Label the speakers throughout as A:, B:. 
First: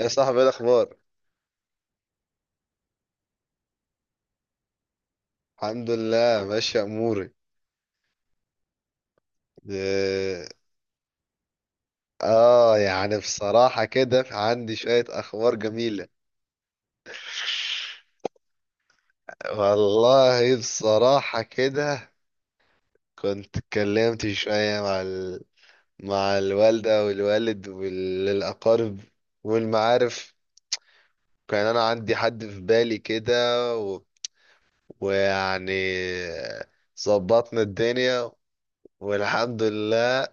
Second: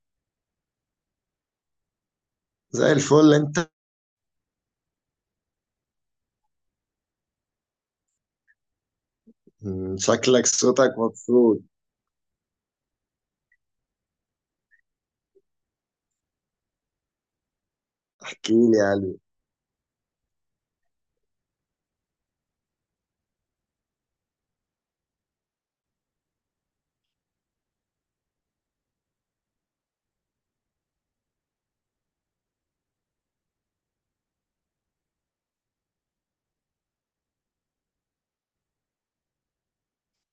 A: يا صاحبي، ايه الاخبار؟
B: زي الفل انت.
A: الحمد لله ماشي اموري.
B: شكلك
A: إيه،
B: صوتك مبسوط.
A: اه يعني بصراحة كده عندي شوية اخبار جميلة.
B: احكي لي يا قلبي.
A: والله بصراحة كده كنت اتكلمت شوية مع مع الوالدة والوالد والأقارب والمعارف. كان أنا عندي حد في بالي كده و... ويعني ظبطنا الدنيا والحمد لله.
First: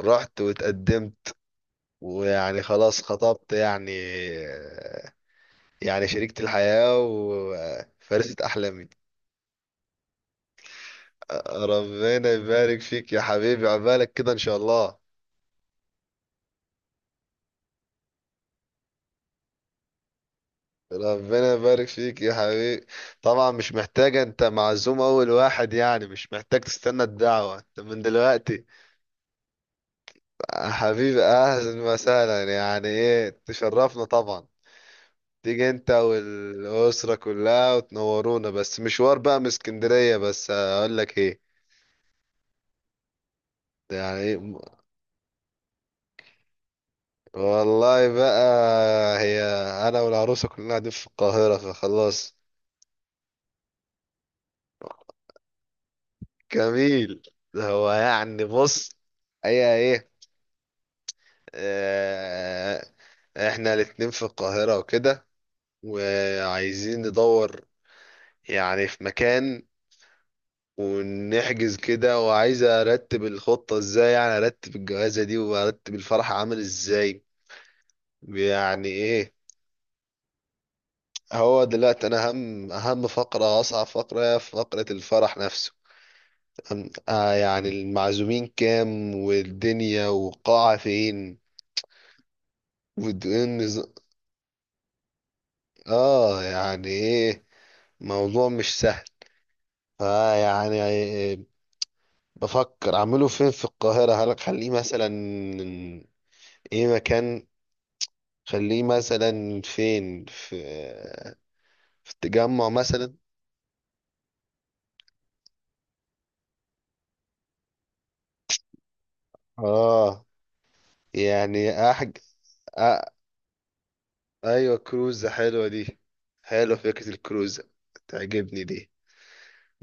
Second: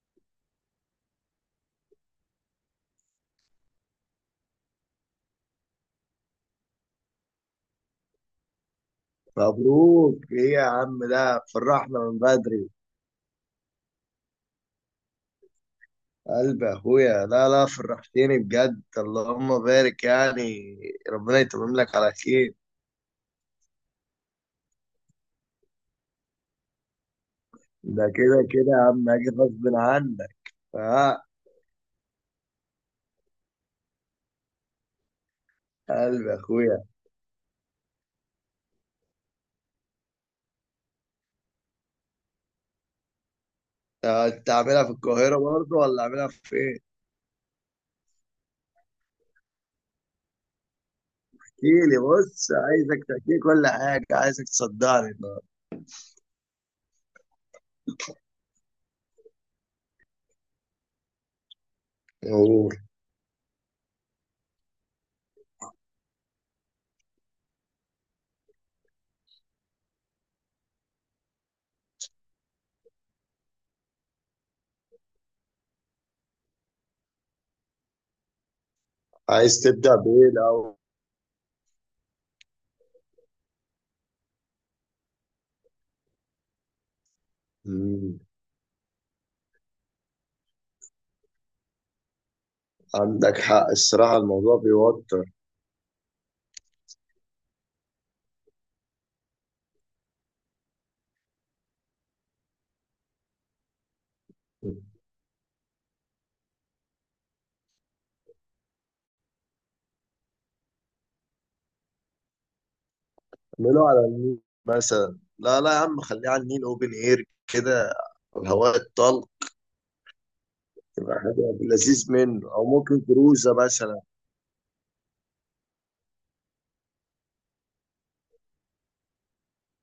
A: رحت واتقدمت ويعني خلاص خطبت يعني، يعني شريكة الحياة وفارسة أحلامي.
B: مبروك ايه يا عم، ده فرحنا من
A: ربنا
B: بدري.
A: يبارك فيك يا حبيبي، عبالك كده إن شاء الله.
B: قلب اخويا، لا لا فرحتني بجد، اللهم بارك يعني. ربنا
A: ربنا
B: يتمم
A: يبارك
B: لك على
A: فيك يا
B: خير.
A: حبيبي. طبعا مش محتاجة، انت معزوم اول واحد، يعني مش محتاج تستنى الدعوة انت من
B: ده كده
A: دلوقتي.
B: كده يا عم، اجي غصب عنك.
A: حبيبي
B: اه.
A: اهلا وسهلا، يعني ايه، تشرفنا طبعا. تيجي انت
B: قلب اخويا.
A: والاسرة كلها وتنورونا، بس مشوار بقى من اسكندرية. بس اقول لك ايه، ده
B: ده
A: يعني
B: انت عاملها في القاهرة برضه ولا عاملها في ايه؟
A: والله بقى هي، انا والعروسه كلنا قاعدين في القاهره
B: احكي لي،
A: فخلاص.
B: بص عايزك تحكي لي كل حاجة، عايزك تصدعني النهارده.
A: جميل. ده هو يعني بص، هي ايه،
B: أوه.
A: آه، احنا الاتنين في القاهره وكده، وعايزين ندور يعني في مكان ونحجز كده. وعايز ارتب الخطه ازاي، يعني ارتب الجوازه دي وارتب الفرح عامل ازاي. يعني ايه؟
B: عايز تبدأ بإيه
A: هو دلوقتي انا اهم فقره، اصعب فقره هي فقره الفرح نفسه. يعني
B: الأول؟
A: المعزومين كام، والدنيا والقاعة فين.
B: عندك
A: والدقن.
B: حق الصراحة، الموضوع بيوتر.
A: اه يعني ايه، موضوع مش سهل. فيعني بفكر اعمله فين في القاهرة، هل اخليه مثلا ايه مكان، خليه مثلا فين في التجمع مثلا.
B: اعمله على النيل مثلا. لا لا يا عم، خليه على النيل اوبن اير كده، الهواء الطلق.
A: اه
B: يبقى حاجة
A: يعني
B: لذيذ منه، أو ممكن
A: آه
B: كروزة مثلا.
A: ايوه، كروزة حلوة دي. حلوة فكرة الكروزة، تعجبني دي.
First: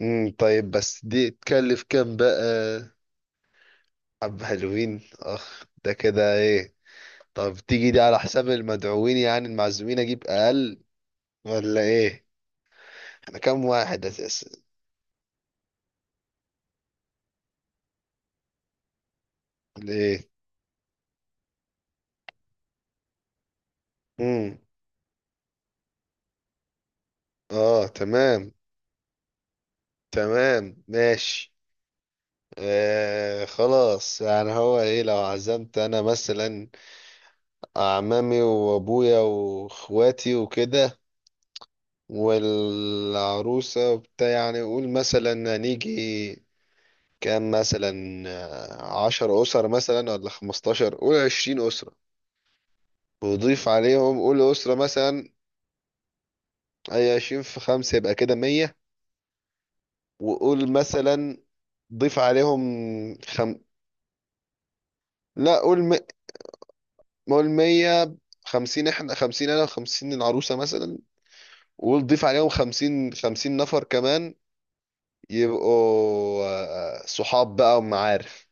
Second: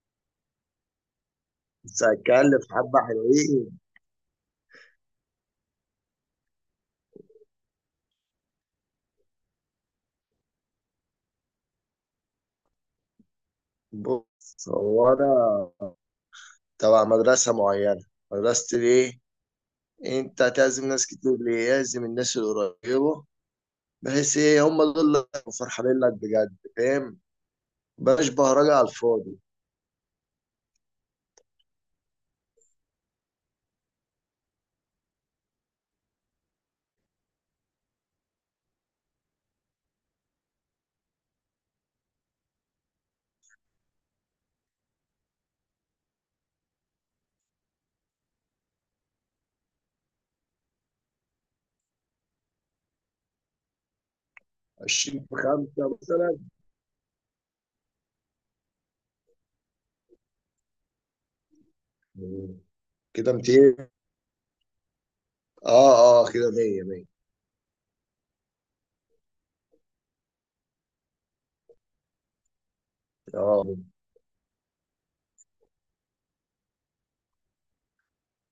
A: طيب بس دي تكلف
B: بس
A: كام بقى؟
B: هتكلف حبة حلوين.
A: حبة حلوين. اخ ده كده ايه. طب تيجي دي على حساب المدعوين، يعني المعزومين اجيب اقل ولا ايه؟ احنا كام واحد اساسا؟
B: بص هو أنا تبع مدرسة معينة. مدرسة الإيه؟
A: ولا ايه.
B: أنت هتعزم ناس كتير ليه؟ لازم الناس القريبة، بحيث
A: امم.
B: إيه هم دول اللي هيبقوا فرحانين لك بجد، فاهم؟
A: اه
B: بلاش
A: تمام.
B: بهرجة على الفاضي.
A: تمام ماشي. آه خلاص، يعني هو ايه، لو عزمت انا مثلا اعمامي وابويا واخواتي وكده والعروسة وبتاع، يعني قول مثلا هنيجي كام مثلا. آه، عشر أسر مثلا ولا خمستاشر، قول عشرين أسرة. وضيف عليهم قول أسرة
B: 20
A: مثلا.
B: في 5
A: أي عشرين في خمسة يبقى كده مية. وقول مثلا ضيف
B: مثلا،
A: عليهم
B: كده
A: خم...
B: 200.
A: لا قول م...
B: اه اه، كده 100 100.
A: قول مية. خمسين احنا، خمسين أنا وخمسين العروسة مثلا. وقول ضيف عليهم خمسين، خمسين
B: اه
A: نفر كمان. يبقوا آه، صحاب بقى ومعارف،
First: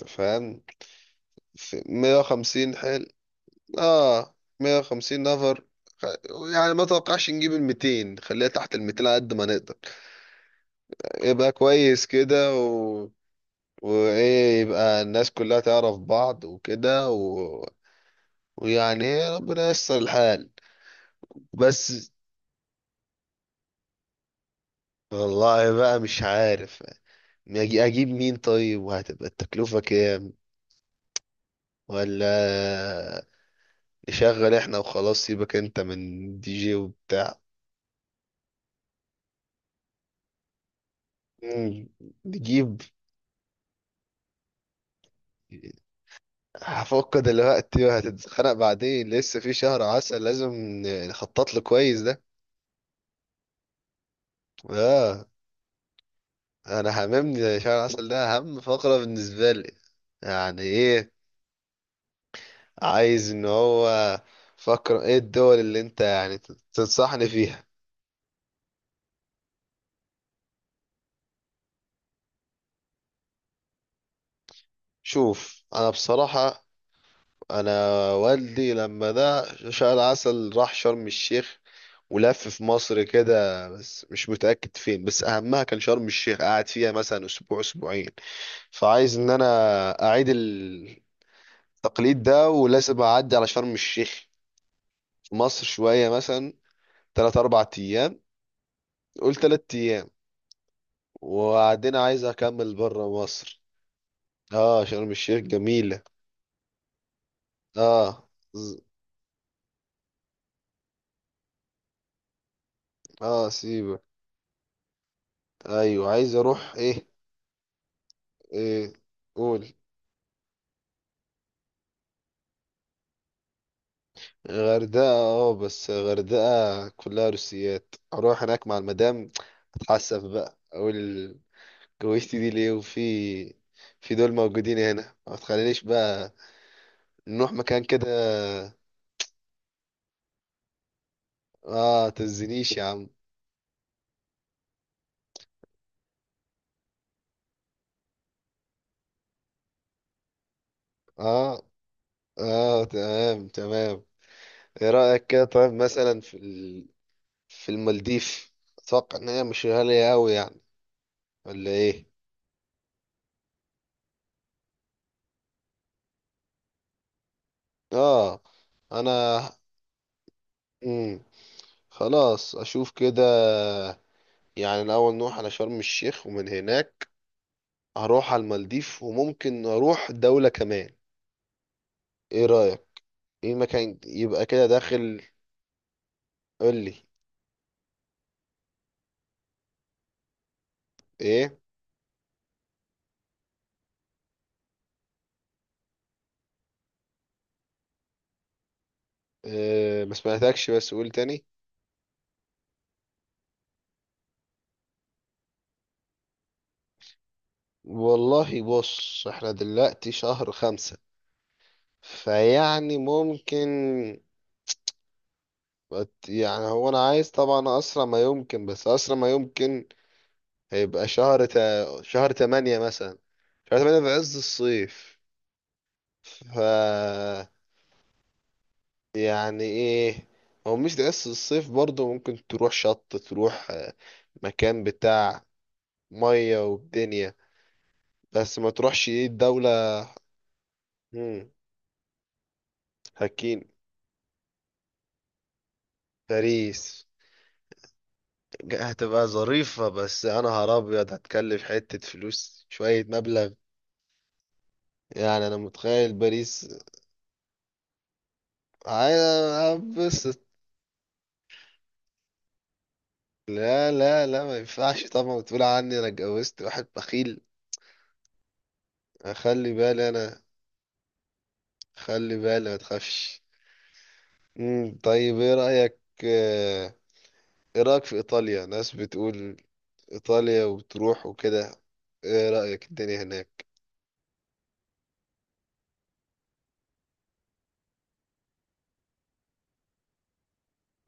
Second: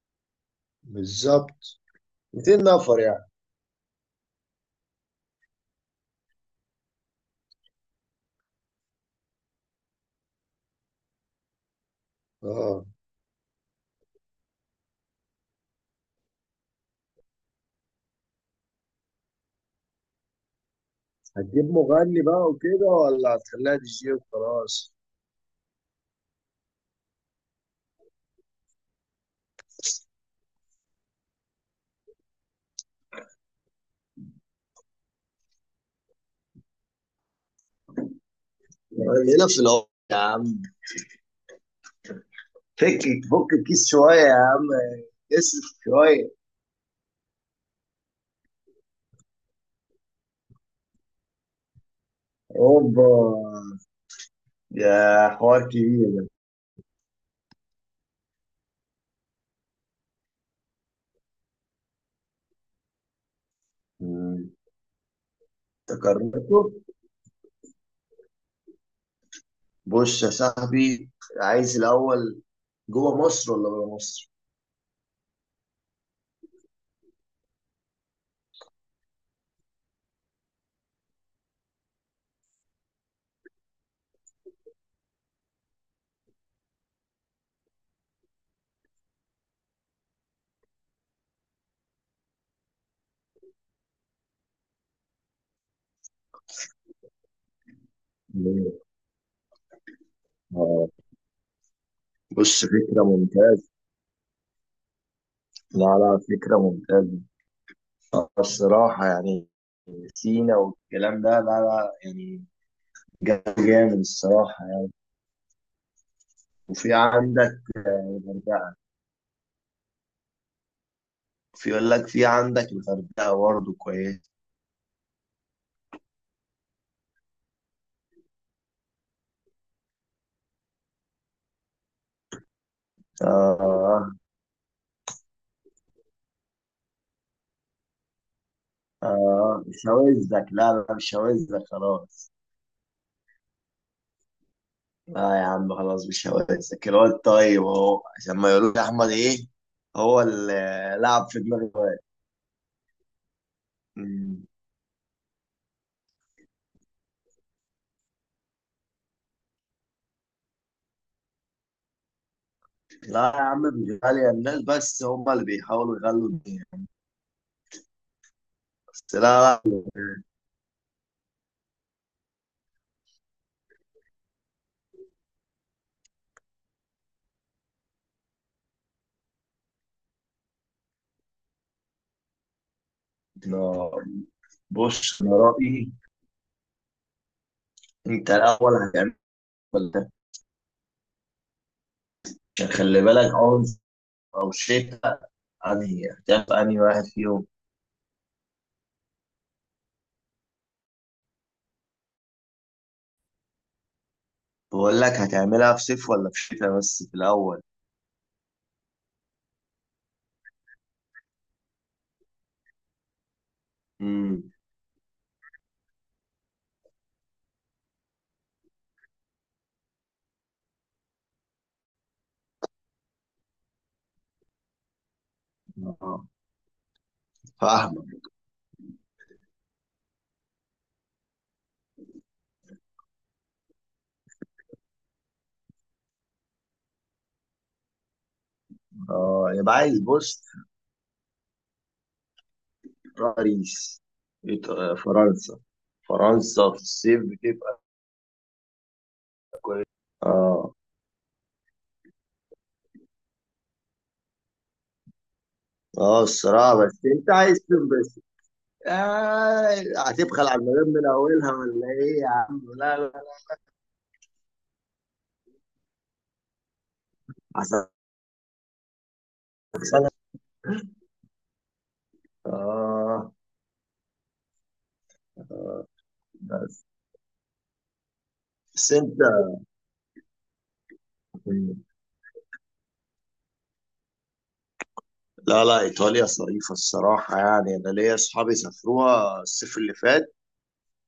A: أنت فاهم.
B: بالظبط،
A: في مية
B: 200
A: وخمسين،
B: نفر
A: حلو،
B: يعني.
A: اه 150 نفر. خ- يعني ما توقعش نجيب ال 200، خليها تحت ال 200 على قد ما نقدر. يبقى كويس كده
B: اه.
A: وايه، يبقى الناس كلها تعرف بعض وكده ويعني إيه، ربنا ييسر الحال.
B: هتجيب
A: بس
B: مغني بقى وكده، ولا هتخليها دي جي وخلاص؟
A: والله بقى مش عارف، اجيب مين طيب، وهتبقى التكلفة كام؟ ولا نشغل احنا وخلاص، سيبك انت من دي جي وبتاع.
B: هنا في العمر يا عم.
A: مم، نجيب.
B: فك فك الكيس شوية يا عم، اصرف شوية.
A: هفك دلوقتي وهتتخانق بعدين، لسه في شهر عسل لازم نخطط له كويس ده.
B: اوبا.
A: اه،
B: يا حوار كبير ده.
A: انا هممني شهر عسل ده اهم فقرة بالنسبة لي. يعني ايه، عايز ان هو
B: مم.
A: فقرة ايه الدول اللي انت يعني
B: تكررته.
A: تنصحني فيها.
B: بص يا صاحبي، عايز الأول جوه مصر ولا بره مصر؟
A: شوف انا بصراحة، انا والدي لما ده شال عسل راح شرم الشيخ ولف في مصر كده بس مش متأكد فين، بس اهمها كان شرم الشيخ، قعد فيها مثلا اسبوع اسبوعين. فعايز ان انا اعيد التقليد ده، ولازم اعدي على شرم الشيخ في مصر شوية، مثلا تلات اربع ايام.
B: مم.
A: قول تلات ايام.
B: آه.
A: وبعدين عايز
B: بص
A: اكمل
B: فكرة
A: برا مصر.
B: ممتازة.
A: اه شرم الشيخ
B: لا
A: جميلة.
B: لا فكرة ممتازة
A: اه. ز-
B: الصراحة يعني. سينا والكلام ده لا لا يعني
A: اه
B: جامد
A: سيبك.
B: الصراحة يعني.
A: ايوه عايز اروح
B: وفي
A: ايه.
B: عندك الغردقة.
A: ايه قول.
B: في يقول لك في عندك الغردقة برضه كويس.
A: غردقة، اه بس غردقة كلها روسيات، اروح هناك مع المدام اتحسف بقى، اقول جوزتي دي ليه وفي
B: آه.
A: في دول موجودين هنا. ما تخلينيش بقى نروح مكان كده.
B: آه شواذك، لا لا مش شواذك
A: اه
B: خلاص.
A: تزنيش يا عم.
B: لا يا عم خلاص مش شواذك الواد، طيب أهو عشان ما يقولوش أحمد إيه. هو اللي لعب في دماغ
A: اه.
B: الواد.
A: اه تمام تمام.
B: مم.
A: ايه رأيك كده طيب مثلا في في المالديف؟ اتوقع ان هي مش غالية اوي يعني، ولا ايه؟
B: لا يا عم مش غالية، الناس بس هم اللي بيحاولوا يغلوا الدنيا.
A: اه
B: بس لا
A: انا.
B: لا
A: مم. خلاص اشوف كده، يعني الأول نروح على شرم الشيخ، ومن هناك هروح على المالديف، وممكن أروح دولة كمان. إيه رأيك؟ إيه
B: لا،
A: مكان يبقى كده داخل.
B: بص أنا رأيي.
A: قولي.
B: أنت الأول هتعمل، ولا؟
A: إيه؟
B: عشان خلي بالك، عنف أو شتاء؟ أنهي هتعمل، أنهي واحد فيهم؟
A: إيه آه، ما سمعتكش بس قول تاني.
B: بقول لك هتعملها في صيف ولا في شتاء، بس في الأول.
A: والله بص احنا دلوقتي شهر خمسة، فيعني ممكن
B: امم
A: يعني هو أنا عايز طبعا أسرع ما يمكن. بس أسرع ما يمكن هيبقى شهر تمانية مثلا، شهر تمانية في عز الصيف.
B: اه
A: ف،
B: فاهمة.
A: يعني ايه، هو مش بس الصيف برضه ممكن تروح شط، تروح آه، مكان بتاع مية والدنيا. بس ما تروحش ايه
B: اه
A: الدولة.
B: يبقى عايز بص.
A: مم. هكين
B: باريس. فرنسا. فرنسا في
A: باريس.
B: الصيف بتبقى
A: هتبقى
B: كويس.
A: ظريفة، بس يا
B: اه
A: نهار أبيض هتكلف حتة فلوس، شوية مبلغ يعني. أنا متخيل
B: اه
A: باريس.
B: الصراحة، بس انت عايز تنبسط. آه
A: عايز بس
B: هتبخل على المدام من اولها ولا ايه يا عم؟ لا لا.
A: لا لا لا، ما ينفعش طبعا تقول عني أنا اتجوزت واحد بخيل.
B: عشان.
A: خلي بالي أنا، خلي بالي، ما
B: آه.
A: تخافش. مم. طيب ايه رأيك
B: بس
A: آه، ايه رأيك في ايطاليا؟
B: بس
A: ناس
B: أنت.
A: بتقول ايطاليا وبتروح وكده. ايه رأيك الدنيا هناك؟
B: لا لا إيطاليا ظريفة الصراحة يعني، أنا ليا أصحابي سافروها الصيف اللي فات،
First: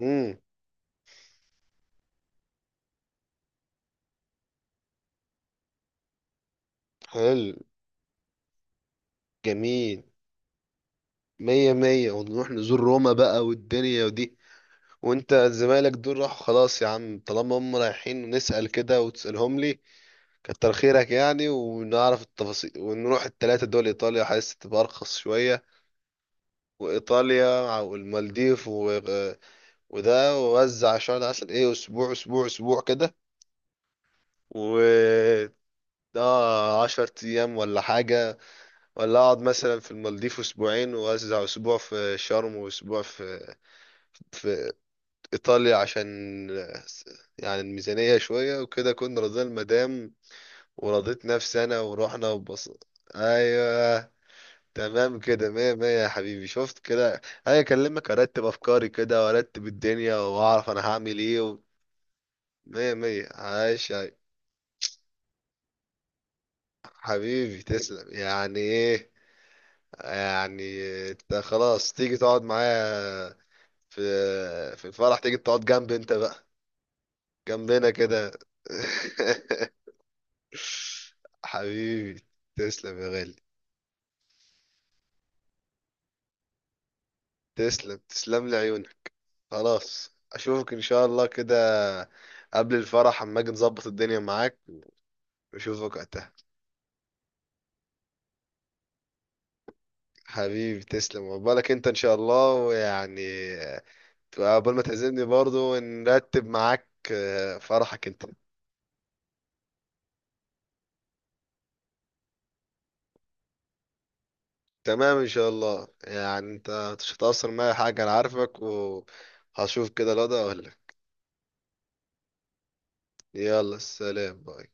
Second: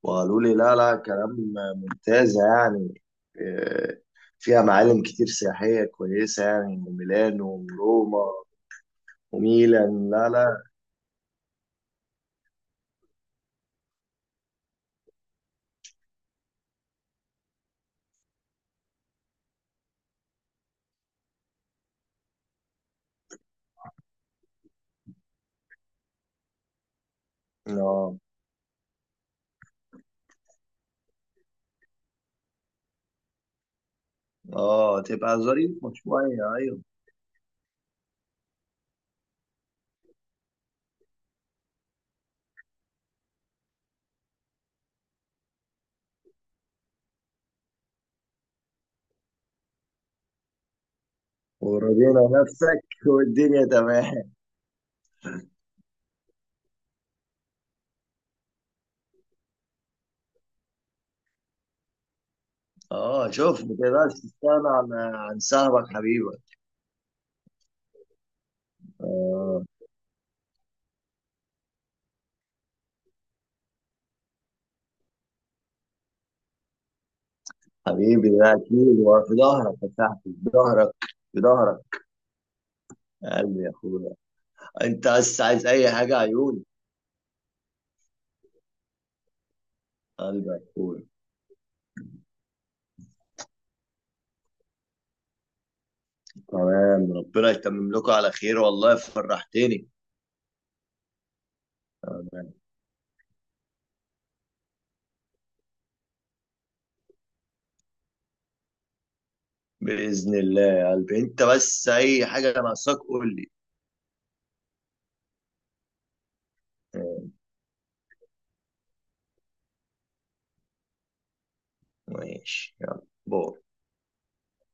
A: امم.
B: وقالوا لي لا لا كلام ممتازة يعني. آه، فيها معالم كتير سياحية كويسة، يعني
A: حلو.
B: ميلانو وروما
A: جميل.
B: وميلان. لا لا
A: مية مية، ونروح نزور روما بقى والدنيا ودي. وانت زمايلك دول راحوا خلاص يا عم، طالما هم رايحين نسأل كده، وتسألهم لي، كتر خيرك يعني، ونعرف التفاصيل، ونروح التلاتة دول. ايطاليا حاسس تبقى ارخص شوية، وايطاليا
B: آه
A: والمالديف، وده وزع شهر العسل ايه، اسبوع اسبوع اسبوع كده.
B: آه، تبقى
A: و
B: ظريفة شوية أيوة.
A: اه عشر ايام ولا حاجة. ولا اقعد مثلا في المالديف اسبوعين، واوزع اسبوع في شرم واسبوع في ايطاليا، عشان يعني الميزانية شوية وكده، كنا راضيين المدام ورضيت نفسي انا
B: ورضينا
A: ورحنا وبص.
B: نفسك والدنيا
A: ايوه.
B: تمام.
A: تمام كده، مية مية يا حبيبي. شفت كده؟ انا اكلمك ارتب افكاري كده وارتب الدنيا واعرف انا هعمل ايه مية مية
B: آه شوف، ما
A: عايش.
B: تقدرش تستغنى عن صاحبك حبيبك.
A: حبيبي تسلم، يعني ايه
B: آه.
A: يعني. انت خلاص تيجي تقعد معايا في في الفرح، تيجي تقعد جنب، انت بقى جنبنا
B: حبيبي
A: كده.
B: ده اكيد هو في ظهرك يا صاحبي، في ظهرك، في ظهرك.
A: حبيبي تسلم يا غالي.
B: يا قلبي يا اخويا، انت بس عايز اي حاجه عيوني.
A: تسلم تسلم لي عيونك. خلاص
B: قلبي يا
A: اشوفك ان شاء
B: اخويا.
A: الله كده قبل الفرح، اما اجي نظبط الدنيا معاك، واشوفك وقتها.
B: تمام، ربنا يتمم لكم على خير، والله فرحتني.
A: حبيبي تسلم وبالك انت ان شاء
B: تمام.
A: الله، ويعني قبل ما تعزمني برضو نرتب معاك آه، فرحك انت.
B: باذن الله يا قلبي، انت بس اي حاجه ناقصاك قول لي.
A: تمام ان شاء الله. يعني انت مش
B: تمام،
A: هتأثر معايا حاجة، انا عارفك وهشوف كده الوضع ولا.
B: ماشي يلا باي.
A: يلا سلام باي.